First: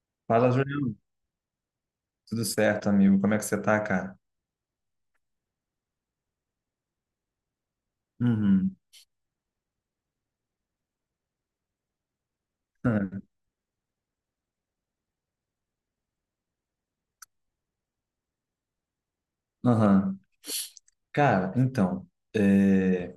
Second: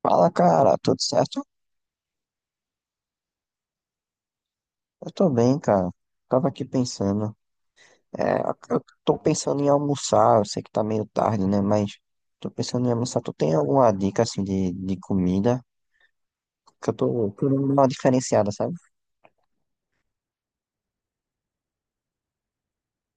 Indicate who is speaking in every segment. Speaker 1: Fala,
Speaker 2: Fala,
Speaker 1: cara,
Speaker 2: Julião.
Speaker 1: tudo certo?
Speaker 2: Tudo certo, amigo? Como é que você tá, cara?
Speaker 1: Eu tô bem, cara. Tava aqui pensando. É,
Speaker 2: Uhum.
Speaker 1: eu tô pensando em almoçar, eu sei que tá meio tarde, né? Mas tô pensando em almoçar.
Speaker 2: Ah.
Speaker 1: Tu tem alguma dica, assim, de comida? Que eu tô querendo dar uma diferenciada, sabe?
Speaker 2: Aham. Cara, então, é...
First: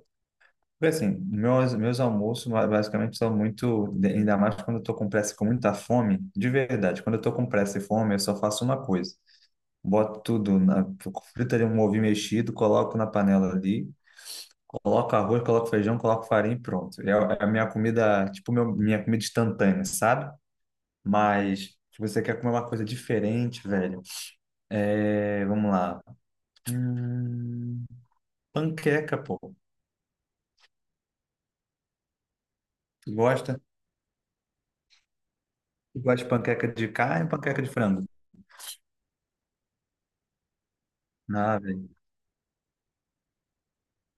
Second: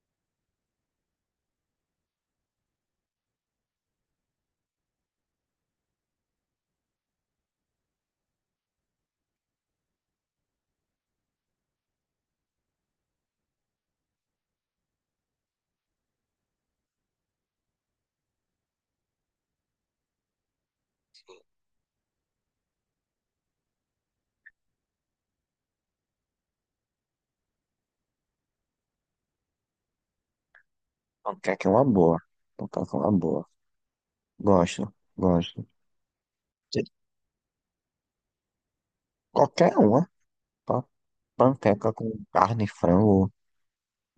Speaker 2: foi assim, meus almoços basicamente são muito, ainda mais quando eu tô com pressa e com muita fome, de verdade, quando eu tô com pressa e fome, eu só faço uma coisa, boto tudo, frito ali um ovo mexido, coloco na panela ali, coloco arroz, coloco feijão, coloco farinha e pronto. É, a é a minha comida, tipo, minha comida instantânea, sabe? Mas se você quer comer uma coisa diferente, velho, é, vamos lá. Hum, Panqueca, pô.
Speaker 1: Panqueca é uma boa. Panqueca é
Speaker 2: Tu
Speaker 1: uma boa.
Speaker 2: gosta?
Speaker 1: Gosto, gosto.
Speaker 2: Tu gosta de panqueca
Speaker 1: De-
Speaker 2: de carne ou panqueca de frango?
Speaker 1: Qualquer uma. Pa-
Speaker 2: Ah, velho.
Speaker 1: Panqueca com carne, frango,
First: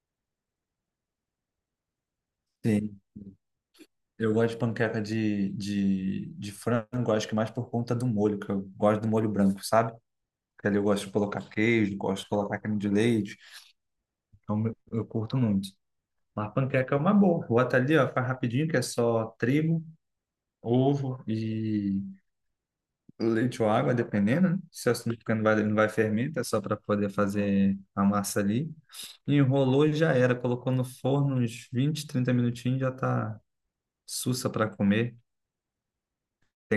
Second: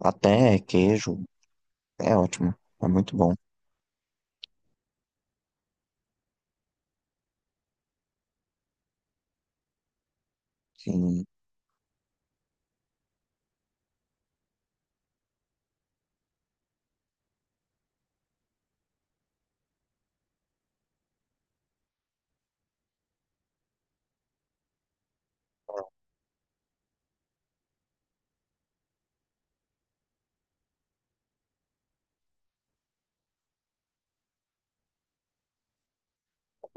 Speaker 1: até queijo. É ótimo. É
Speaker 2: Sim.
Speaker 1: muito bom.
Speaker 2: Eu gosto de panqueca de frango, acho que mais por conta do molho, que eu gosto do molho branco, sabe? Porque ali eu gosto de
Speaker 1: Sim,
Speaker 2: colocar queijo, gosto de colocar creme de leite. Então eu curto muito. Mas panqueca é uma boa. Bota ali, ó, faz rapidinho, que é só trigo, ovo e leite ou água, dependendo, né? Se a açúcar porque não vai fermento, é só para poder fazer a massa ali. Enrolou e já era. Colocou no forno uns 20, 30 minutinhos, já tá sussa para comer.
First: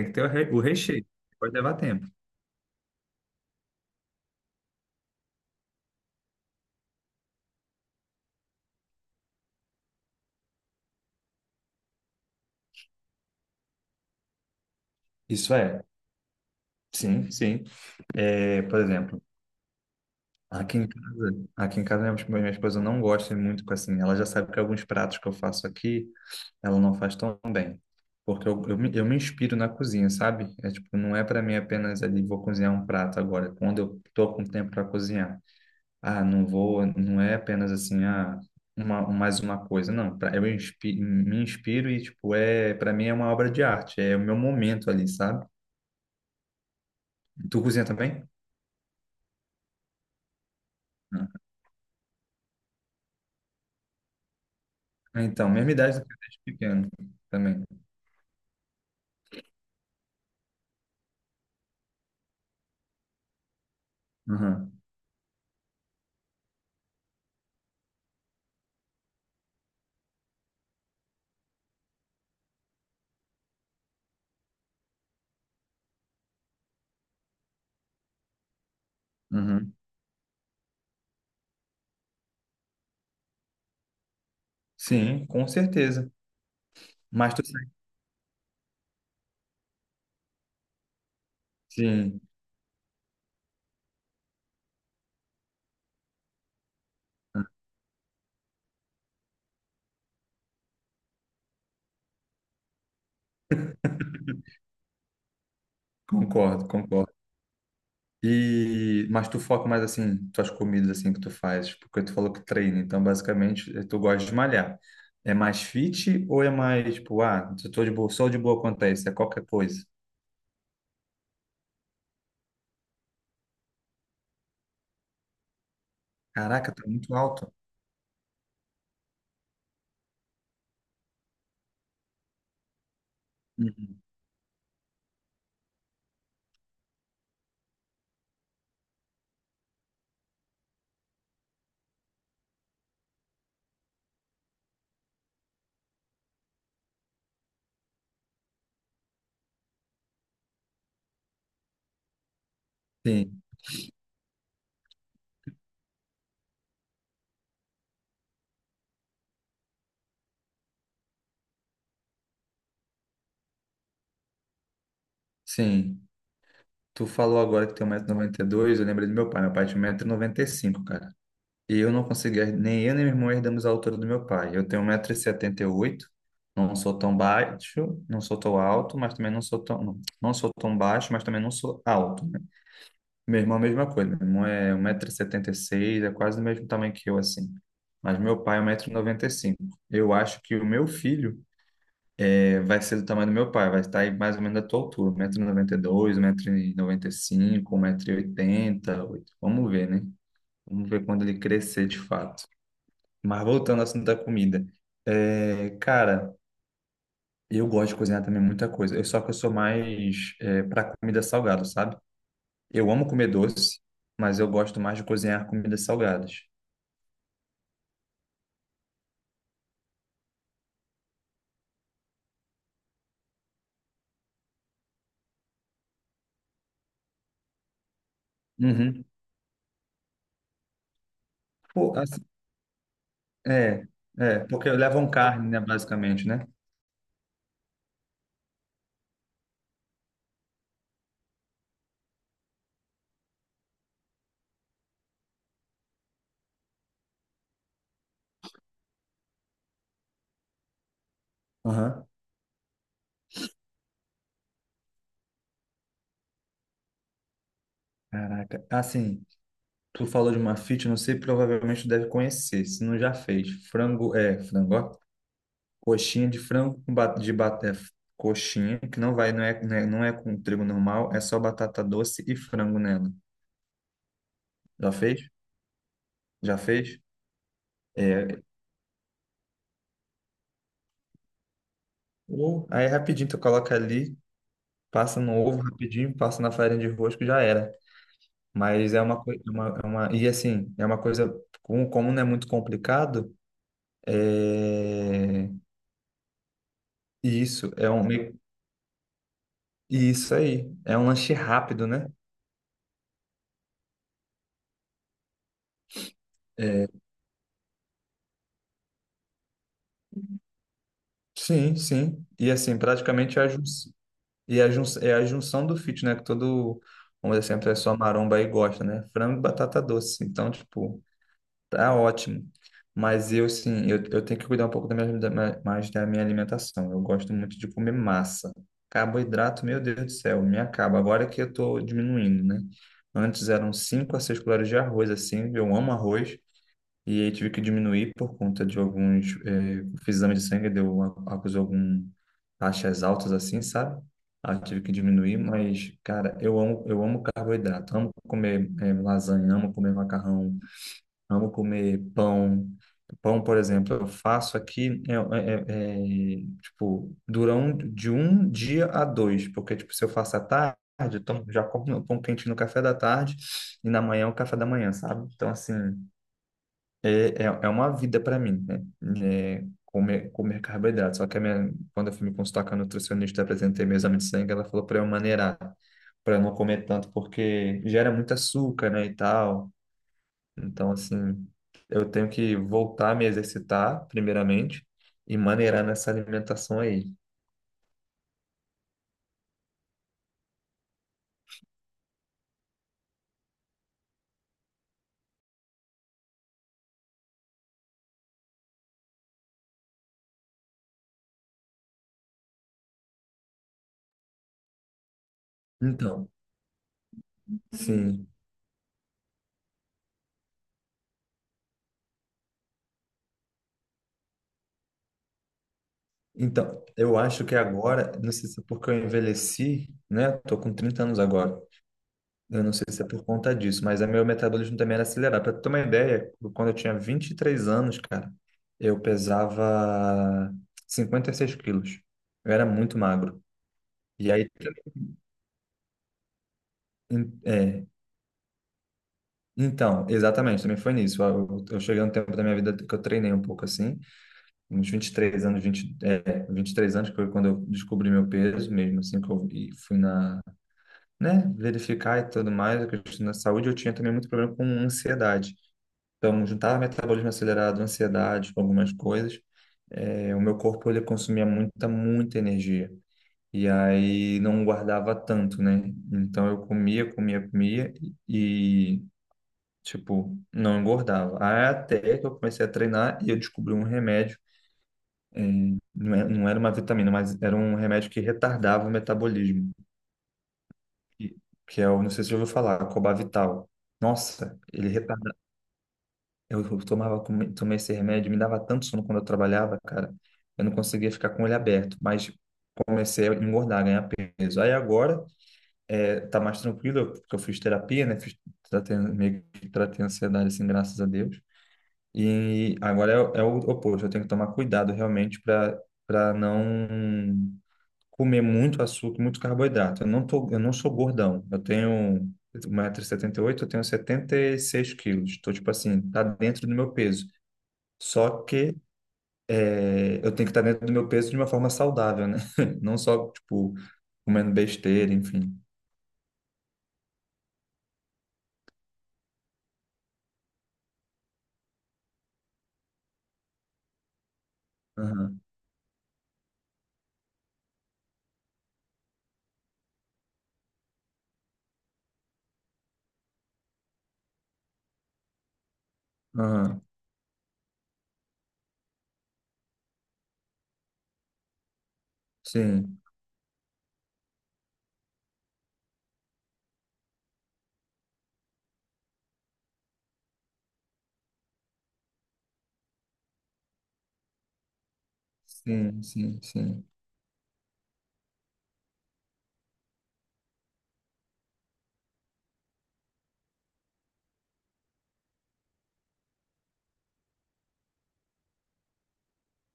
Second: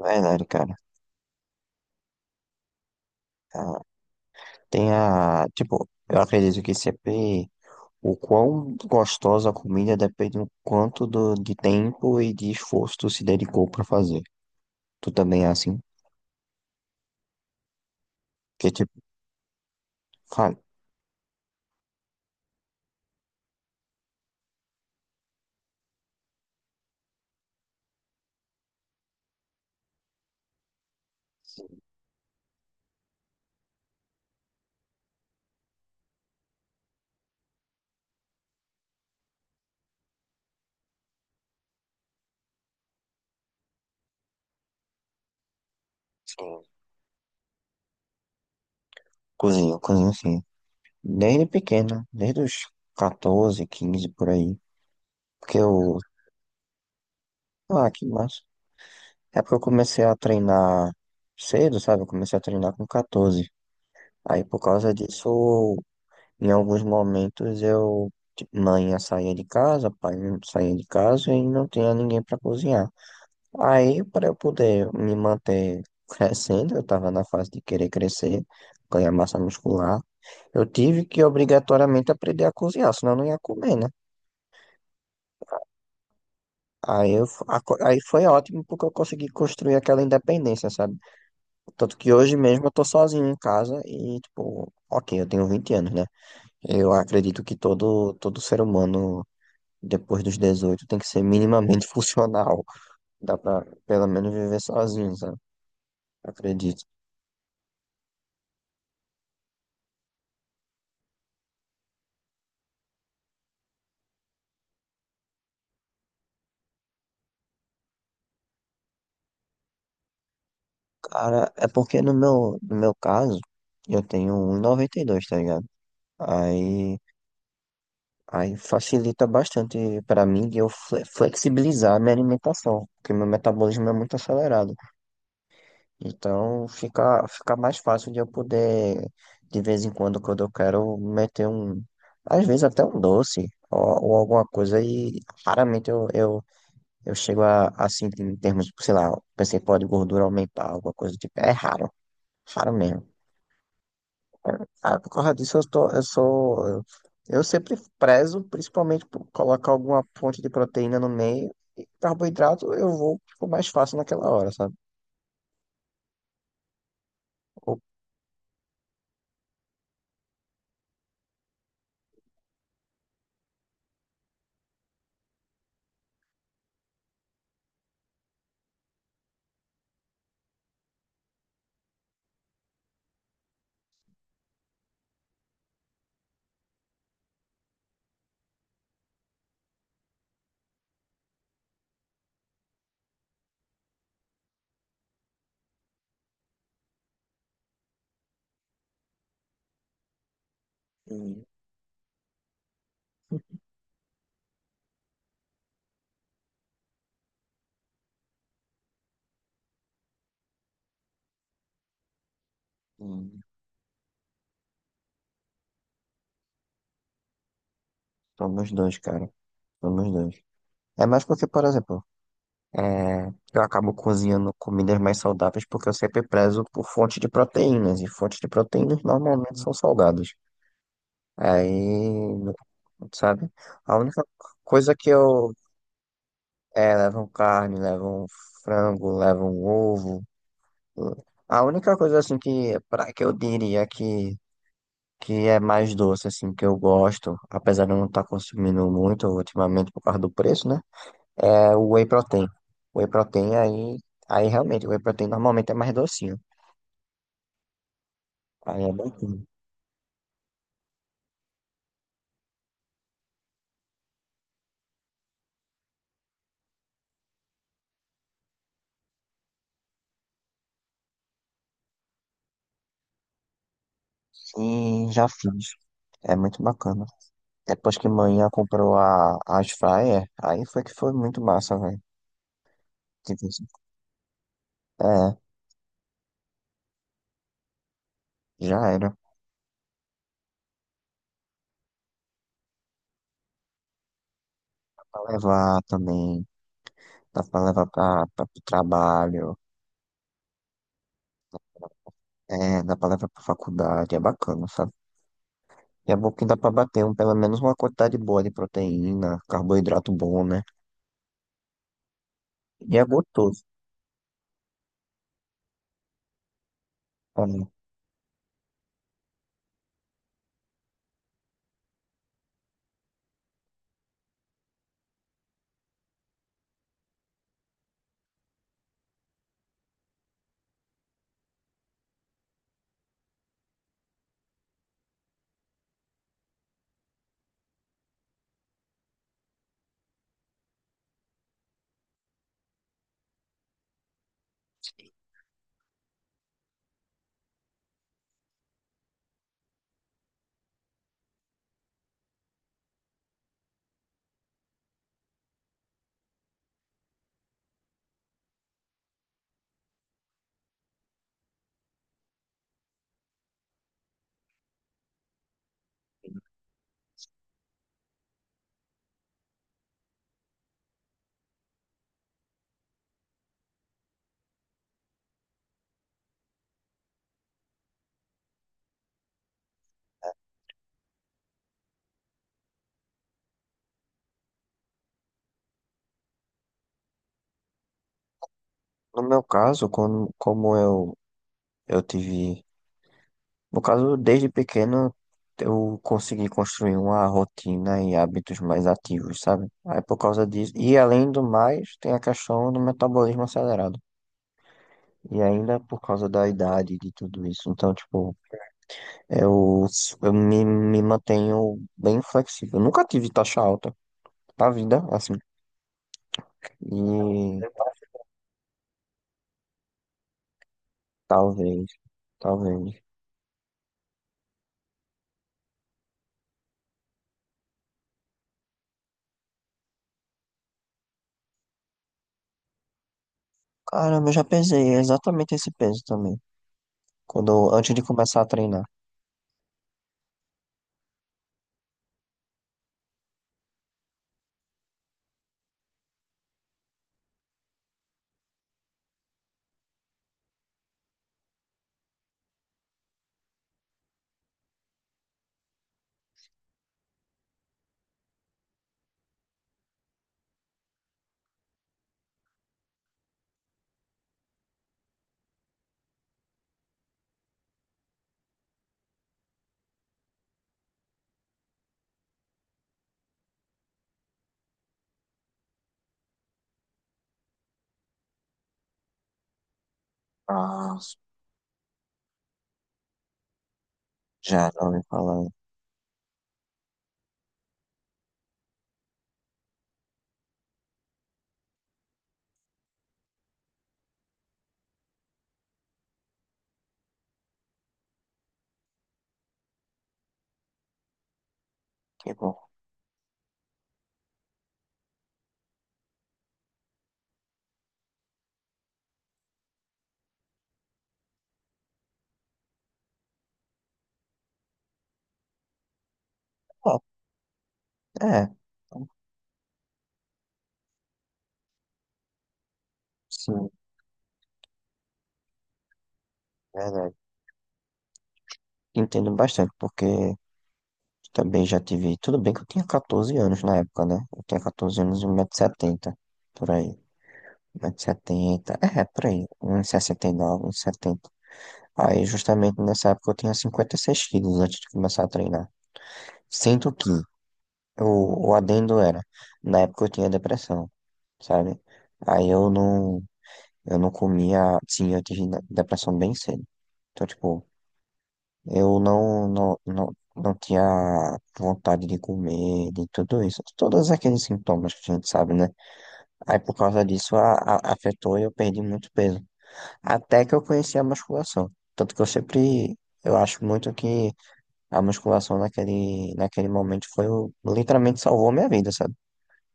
Speaker 1: é
Speaker 2: que ter o,
Speaker 1: verdade,
Speaker 2: re- o
Speaker 1: cara.
Speaker 2: recheio, pode levar tempo.
Speaker 1: É Tem a, tipo, eu acredito que CP, o quão gostosa a comida depende do quanto de tempo e de esforço tu se dedicou pra fazer. Tu também é
Speaker 2: Isso
Speaker 1: assim?
Speaker 2: é. Sim, sim. É,
Speaker 1: Que
Speaker 2: por
Speaker 1: tipo,
Speaker 2: exemplo,
Speaker 1: fala.
Speaker 2: aqui em casa minha esposa não gosta muito com assim. Ela já sabe que alguns pratos que eu faço aqui, ela não faz tão bem. Porque eu me inspiro na cozinha, sabe? É tipo, não é para mim apenas ali, vou cozinhar um prato agora, é quando eu tô com tempo para cozinhar. Ah, não vou, não é apenas assim, mais uma coisa, não. Me inspiro e, tipo, é, para mim é uma obra de arte, é o meu momento ali, sabe?
Speaker 1: Sim.
Speaker 2: Tu cozinha também?
Speaker 1: Cozinho, cozinho sim.
Speaker 2: Ah,
Speaker 1: Desde pequeno, desde os 14 15 por aí.
Speaker 2: então,
Speaker 1: Porque
Speaker 2: mesma
Speaker 1: eu.
Speaker 2: idade do que eu desde pequeno também.
Speaker 1: Ah, que massa. É porque eu comecei a treinar cedo, sabe? Eu comecei a treinar com catorze. Aí por
Speaker 2: Aham.
Speaker 1: causa disso em alguns momentos eu, mãe saía de casa, pai saía de casa e não tinha ninguém para cozinhar. Aí, para eu poder me manter crescendo, eu estava na fase de querer crescer, ganhar massa
Speaker 2: Uhum.
Speaker 1: muscular, eu tive que obrigatoriamente aprender a cozinhar, senão eu não ia comer, né?
Speaker 2: Sim, com certeza.
Speaker 1: Aí, eu,
Speaker 2: Mas
Speaker 1: f-
Speaker 2: tu
Speaker 1: a
Speaker 2: sai-
Speaker 1: co- aí foi ótimo porque eu consegui construir aquela independência, sabe? Tanto que
Speaker 2: sim,
Speaker 1: hoje mesmo eu tô sozinho em casa e, tipo, ok, eu tenho 20 anos, né? Eu acredito que todo ser humano depois dos 18 tem que ser minimamente funcional. Dá pra pelo menos viver sozinho, sabe?
Speaker 2: concordo,
Speaker 1: Acredito.
Speaker 2: concordo. E mas tu foca mais assim, tuas comidas assim que tu faz, porque tu falou que treina, então basicamente tu gosta de malhar. É mais fit ou é mais tipo, eu tô de boa, só de boa quanto a isso, é qualquer coisa.
Speaker 1: Cara, é porque no meu caso, eu tenho um e noventa e dois, tá ligado?
Speaker 2: Caraca, tá
Speaker 1: Aí,
Speaker 2: muito alto.
Speaker 1: aí facilita bastante pra mim de eu flexibilizar a minha alimentação, porque meu metabolismo é
Speaker 2: Uhum.
Speaker 1: muito acelerado. Então fica mais fácil de eu poder, de vez em quando, quando eu quero, meter um. Às vezes até um doce ou alguma coisa. E raramente eu chego a sentir em termos, sei lá, pensei, pode gordura aumentar, alguma coisa do tipo. É raro, raro mesmo.
Speaker 2: Sim,
Speaker 1: Ah, por causa disso, eu tô, eu sou. Eu sempre prezo, principalmente por colocar alguma fonte de proteína no meio. E carboidrato eu vou tipo, mais fácil naquela hora, sabe?
Speaker 2: sim. Tu falou agora que
Speaker 1: Ou-
Speaker 2: tem 1,92 m, eu lembrei do meu pai tinha 1,95 m, cara. E eu não consegui, nem eu nem meu irmão herdamos a altura do meu pai. Eu tenho 1,78 m, não sou tão baixo, não sou tão alto, mas também não sou tão, não, não sou tão baixo, mas também não sou alto, né? Meu irmão, a mesma coisa, meu irmão é 1,76 m, é quase do mesmo tamanho que eu, assim. Mas meu pai é 1,95 m. Eu acho que o meu filho vai ser do tamanho do meu pai, vai estar aí mais ou menos da tua altura, metro noventa e dois, um metro e dois 1,92 m, 1,95 m, e m vamos ver, né? Vamos ver quando ele
Speaker 1: Hum,
Speaker 2: crescer de fato. Mas voltando ao assunto da comida, é, cara, eu gosto de cozinhar também muita coisa. Eu só que eu sou mais é, para comida salgada, sabe? Eu amo comer
Speaker 1: hum.
Speaker 2: doce, mas eu gosto mais de cozinhar comidas salgadas.
Speaker 1: Tô nos dois, cara. Tô nos dois. É mais porque, por exemplo, é, eu acabo cozinhando comidas mais saudáveis porque eu sempre prezo por fonte de proteínas. E fontes de proteínas
Speaker 2: Uhum.
Speaker 1: normalmente são salgadas.
Speaker 2: Pô, assim,
Speaker 1: Aí, sabe?
Speaker 2: é,
Speaker 1: A única
Speaker 2: porque
Speaker 1: coisa
Speaker 2: levam
Speaker 1: que
Speaker 2: carne,
Speaker 1: eu.
Speaker 2: né, basicamente, né?
Speaker 1: É, levam carne, levam frango, levam ovo. A única coisa, assim, que eu diria que é mais doce, assim, que eu gosto, apesar de eu não estar consumindo muito ultimamente por causa do preço, né? É o whey
Speaker 2: Aham.
Speaker 1: protein. O whey protein aí. Aí realmente, o whey protein normalmente é mais docinho.
Speaker 2: Caraca,
Speaker 1: Aí é
Speaker 2: assim,
Speaker 1: bacana.
Speaker 2: tu falou de uma fit, não sei, provavelmente tu deve conhecer, se não já fez. Frango, frango, ó. Coxinha de frango com ba- de ba- é, coxinha, que não vai, não é, não é, não é com trigo normal, é só batata doce e frango nela. Já
Speaker 1: E já
Speaker 2: fez?
Speaker 1: fiz. É
Speaker 2: Já
Speaker 1: muito
Speaker 2: fez?
Speaker 1: bacana. Depois que
Speaker 2: É,
Speaker 1: manhã comprou a air fryer, aí foi que foi muito massa, velho.
Speaker 2: ou aí é rapidinho tu
Speaker 1: Tipo assim,
Speaker 2: coloca ali, passa no
Speaker 1: é,
Speaker 2: ovo rapidinho, passa na farinha de rosca e já era.
Speaker 1: já
Speaker 2: Mas é
Speaker 1: era.
Speaker 2: uma coisa, e assim, é uma coisa, como não é muito complicado, é,
Speaker 1: Dá pra levar também,
Speaker 2: e
Speaker 1: dá pra
Speaker 2: isso
Speaker 1: levar pro trabalho,
Speaker 2: e isso aí, é um lanche rápido, né?
Speaker 1: é, dá pra levar pra faculdade, é bacana, sabe? E é bom que dá pra
Speaker 2: É,
Speaker 1: bater um, pelo menos uma quantidade boa de proteína, carboidrato bom, né?
Speaker 2: sim, sim. E assim,
Speaker 1: E é
Speaker 2: praticamente é a, jun-
Speaker 1: gostoso.
Speaker 2: E a jun- é a junção do fit, né? Que todo, vamos dizer assim, a
Speaker 1: É.
Speaker 2: pessoa maromba aí gosta, né? Frango e batata doce. Então, tipo, tá ótimo. Mas eu, sim, eu tenho que cuidar um pouco mais da minha alimentação. Eu gosto muito de comer massa. Carboidrato, meu Deus do céu, me acaba. Agora que eu tô diminuindo, né? Antes eram 5 a 6 colheres de arroz, assim. Eu amo arroz. E aí tive que diminuir por conta de alguns, fiz exame de sangue, deu, acusou algum taxas altas assim, sabe? Aí eu tive que diminuir, mas, cara, eu amo carboidrato, amo comer lasanha, amo comer macarrão, amo comer pão. Pão, por exemplo, eu faço aqui, tipo, dura de um dia a dois, porque, tipo, se eu faço à tarde, eu tomo, já como meu pão quente no café da tarde e na manhã é o café da manhã, sabe? Então, assim. É, é uma vida para mim, né? É, comer, comer carboidrato. Só que a minha, quando eu fui me consultar com a nutricionista, apresentei meu exame de sangue, ela falou para eu maneirar, para não comer tanto, porque gera muito açúcar, né, e tal. Então, assim, eu tenho que voltar a me exercitar, primeiramente, e maneirar nessa alimentação aí.
Speaker 1: No meu caso, quando, como eu tive. No caso, desde pequeno eu consegui construir uma rotina e hábitos mais ativos, sabe? Aí por causa disso, e além do mais, tem a questão do metabolismo acelerado. E ainda por
Speaker 2: Então,
Speaker 1: causa da idade e de tudo isso. Então,
Speaker 2: sim.
Speaker 1: tipo, eu, me mantenho bem flexível. Eu nunca tive taxa alta na vida, assim.
Speaker 2: Então, eu acho que
Speaker 1: E
Speaker 2: agora, não sei se é porque eu envelheci, né? Tô com 30 anos agora.
Speaker 1: talvez,
Speaker 2: Eu não sei
Speaker 1: talvez.
Speaker 2: se é por conta disso, mas o meu metabolismo também era acelerado. Para ter uma ideia, quando eu tinha 23 anos, cara, eu pesava 56 quilos. Eu era muito magro.
Speaker 1: Caramba,
Speaker 2: E
Speaker 1: eu já
Speaker 2: aí,
Speaker 1: pesei exatamente esse peso também.
Speaker 2: em-
Speaker 1: Quando,
Speaker 2: é,
Speaker 1: antes de começar a treinar.
Speaker 2: então, exatamente, também foi nisso. Eu cheguei a um tempo da minha vida que eu treinei um pouco assim, uns 23 anos, 23 anos, que foi quando eu descobri meu peso mesmo, assim, que eu fui na, né, verificar e tudo mais, a questão da saúde. Eu tinha também muito problema com ansiedade. Então, juntava metabolismo acelerado, ansiedade, com algumas coisas. É, o meu corpo ele consumia muita, muita energia. E aí não guardava tanto, né? Então eu comia, comia, comia e, tipo, não engordava. Aí até que eu comecei a treinar e eu descobri um remédio. É, não era uma vitamina, mas era um remédio que retardava o metabolismo.
Speaker 1: Ah,
Speaker 2: Que que é o, não sei se você já ouviu falar, Cobavital. Nossa,
Speaker 1: já, já
Speaker 2: ele
Speaker 1: ouvi falar.
Speaker 2: Eu tomava, tomei esse remédio, me dava tanto sono quando eu trabalhava, cara. Eu não conseguia ficar com ele aberto, mas comecei a engordar, ganhar peso. Aí agora tá mais tranquilo, porque eu fiz terapia, né? Fiz, tratei, meio que tratei a ansiedade, assim, graças a Deus.
Speaker 1: Que bom.
Speaker 2: E agora é o oposto, eu tenho que tomar cuidado realmente para não comer muito açúcar, muito carboidrato. Eu não tô, eu não sou gordão, eu tenho 1,78 m, eu tenho 76 quilos. Estou, tipo assim, tá dentro do meu
Speaker 1: Ah,
Speaker 2: peso. Só
Speaker 1: é,
Speaker 2: que
Speaker 1: então,
Speaker 2: eu tenho que estar dentro do meu peso de uma forma saudável, né? Não só,
Speaker 1: sim,
Speaker 2: tipo, comendo besteira, enfim.
Speaker 1: verdade. Entendo bastante, porque também já tive. Tudo bem que eu tinha 14 anos na época, né? Eu tinha 14 anos e
Speaker 2: Aham,
Speaker 1: 170, setenta por aí. 170, setenta é, por aí. 1,69 m, 170, setenta. Aí, justamente nessa época, eu tinha 56 quilos antes de começar a treinar.
Speaker 2: aham.
Speaker 1: Sendo que o adendo era, na época eu tinha depressão, sabe? Aí
Speaker 2: Sim,
Speaker 1: eu não comia, sim, eu tive depressão bem cedo. Então, tipo. Eu não, não, não, não tinha vontade de comer, de tudo isso. Todos aqueles sintomas que a gente sabe, né?
Speaker 2: sim, sim,
Speaker 1: Aí por
Speaker 2: sim.
Speaker 1: causa disso afetou e eu perdi muito peso. Até que eu conheci a musculação. Tanto que eu sempre, eu acho muito que a musculação naquele momento foi o, literalmente salvou minha vida, sabe?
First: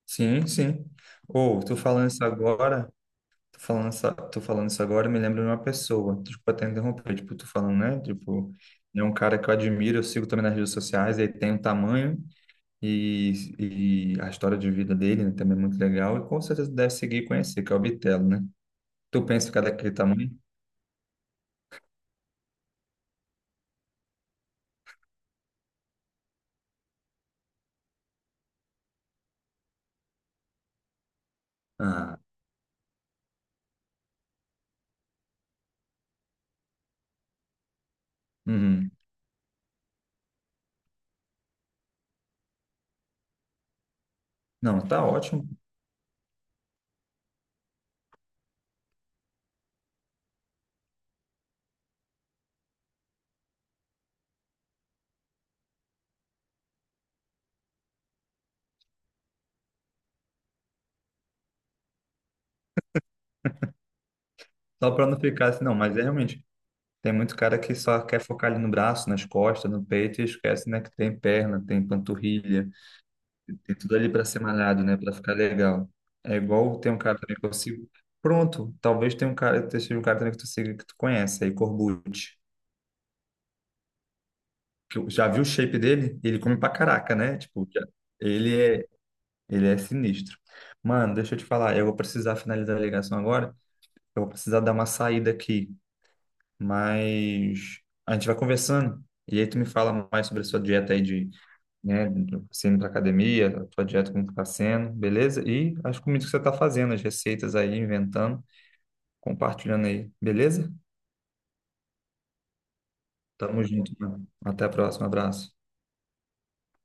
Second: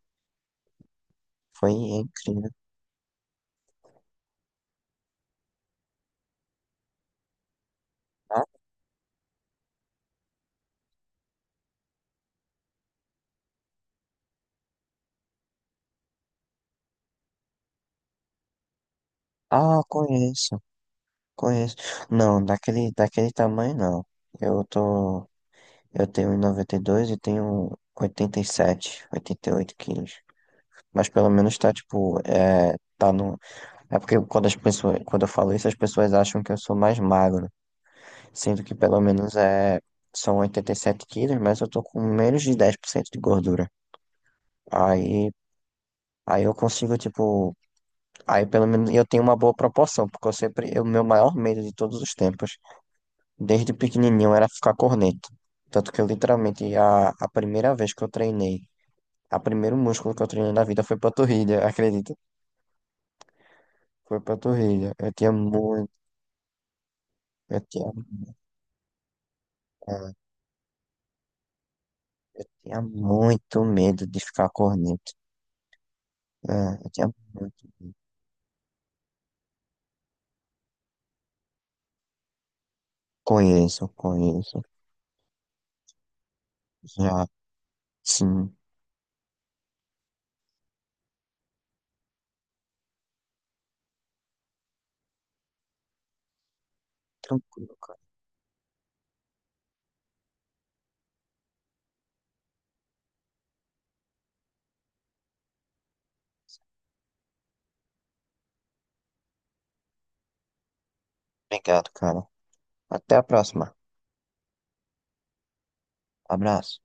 Speaker 2: Sim, sim. Ou,
Speaker 1: Foi incrível.
Speaker 2: tô falando isso agora, me lembro de uma pessoa. Desculpa até interromper, tipo, tô falando, né?
Speaker 1: Ah,
Speaker 2: Tipo, é um cara que eu admiro, eu sigo também nas redes sociais, ele tem um tamanho e a história de vida dele, né, também é muito legal, e com certeza deve seguir e conhecer, que é o Bitelo, né? Tu pensa em ficar daquele tamanho?
Speaker 1: conheço, conheço. Não, daquele tamanho não. Eu tô. Eu tenho 1,92 e noventa e dois e tenho 87, 88 quilos. Mas pelo menos tá,
Speaker 2: Ah,
Speaker 1: tipo, é, tá no... É porque quando as pessoas, quando eu falo isso, as pessoas acham que eu sou mais magro. Sendo que
Speaker 2: uhum.
Speaker 1: pelo menos é, são 87 quilos, mas eu tô com menos de 10% de gordura.
Speaker 2: Não, tá
Speaker 1: Aí,
Speaker 2: ótimo.
Speaker 1: aí eu consigo, tipo... Aí pelo menos eu tenho uma boa proporção, porque eu sempre... O meu maior medo de todos os tempos, desde pequenininho, era ficar corneto. Tanto que eu literalmente, a primeira vez que eu treinei, a primeiro músculo que eu treinei na vida foi panturrilha, acredita? Foi
Speaker 2: Só
Speaker 1: panturrilha.
Speaker 2: pra não ficar assim, não, mas é realmente. Tem muito cara
Speaker 1: Eu
Speaker 2: que
Speaker 1: tinha,
Speaker 2: só quer focar ali no braço, nas costas, no
Speaker 1: ah,
Speaker 2: peito e esquece, né, que tem perna, tem
Speaker 1: eu
Speaker 2: panturrilha,
Speaker 1: tinha muito
Speaker 2: tem tudo
Speaker 1: medo
Speaker 2: ali
Speaker 1: de
Speaker 2: pra ser
Speaker 1: ficar
Speaker 2: malhado, né,
Speaker 1: corneto.
Speaker 2: pra ficar legal. É
Speaker 1: É,
Speaker 2: igual
Speaker 1: eu
Speaker 2: tem um
Speaker 1: tinha
Speaker 2: cara também que eu
Speaker 1: muito
Speaker 2: sigo.
Speaker 1: medo.
Speaker 2: Pronto, talvez tenha um cara, seja um cara também que tu siga que tu conhece, aí Corbucci.
Speaker 1: Conheço, conheço.
Speaker 2: Já viu o shape dele? Ele come pra caraca,
Speaker 1: Já,
Speaker 2: né? Tipo,
Speaker 1: sim,
Speaker 2: ele é, ele é sinistro. Mano, deixa eu te falar, eu vou precisar finalizar a ligação agora. Eu vou precisar dar uma saída aqui,
Speaker 1: tranquilo,
Speaker 2: mas
Speaker 1: cara.
Speaker 2: a gente vai conversando. E aí tu me fala mais sobre a sua dieta aí de, né, você indo pra academia, a tua dieta como que tá sendo, beleza? E as comidas que você tá fazendo, as receitas aí, inventando, compartilhando aí, beleza?
Speaker 1: Obrigado, cara. Até a
Speaker 2: Tamo
Speaker 1: próxima.
Speaker 2: junto, mano. Até a próxima, abraço.
Speaker 1: Abraço.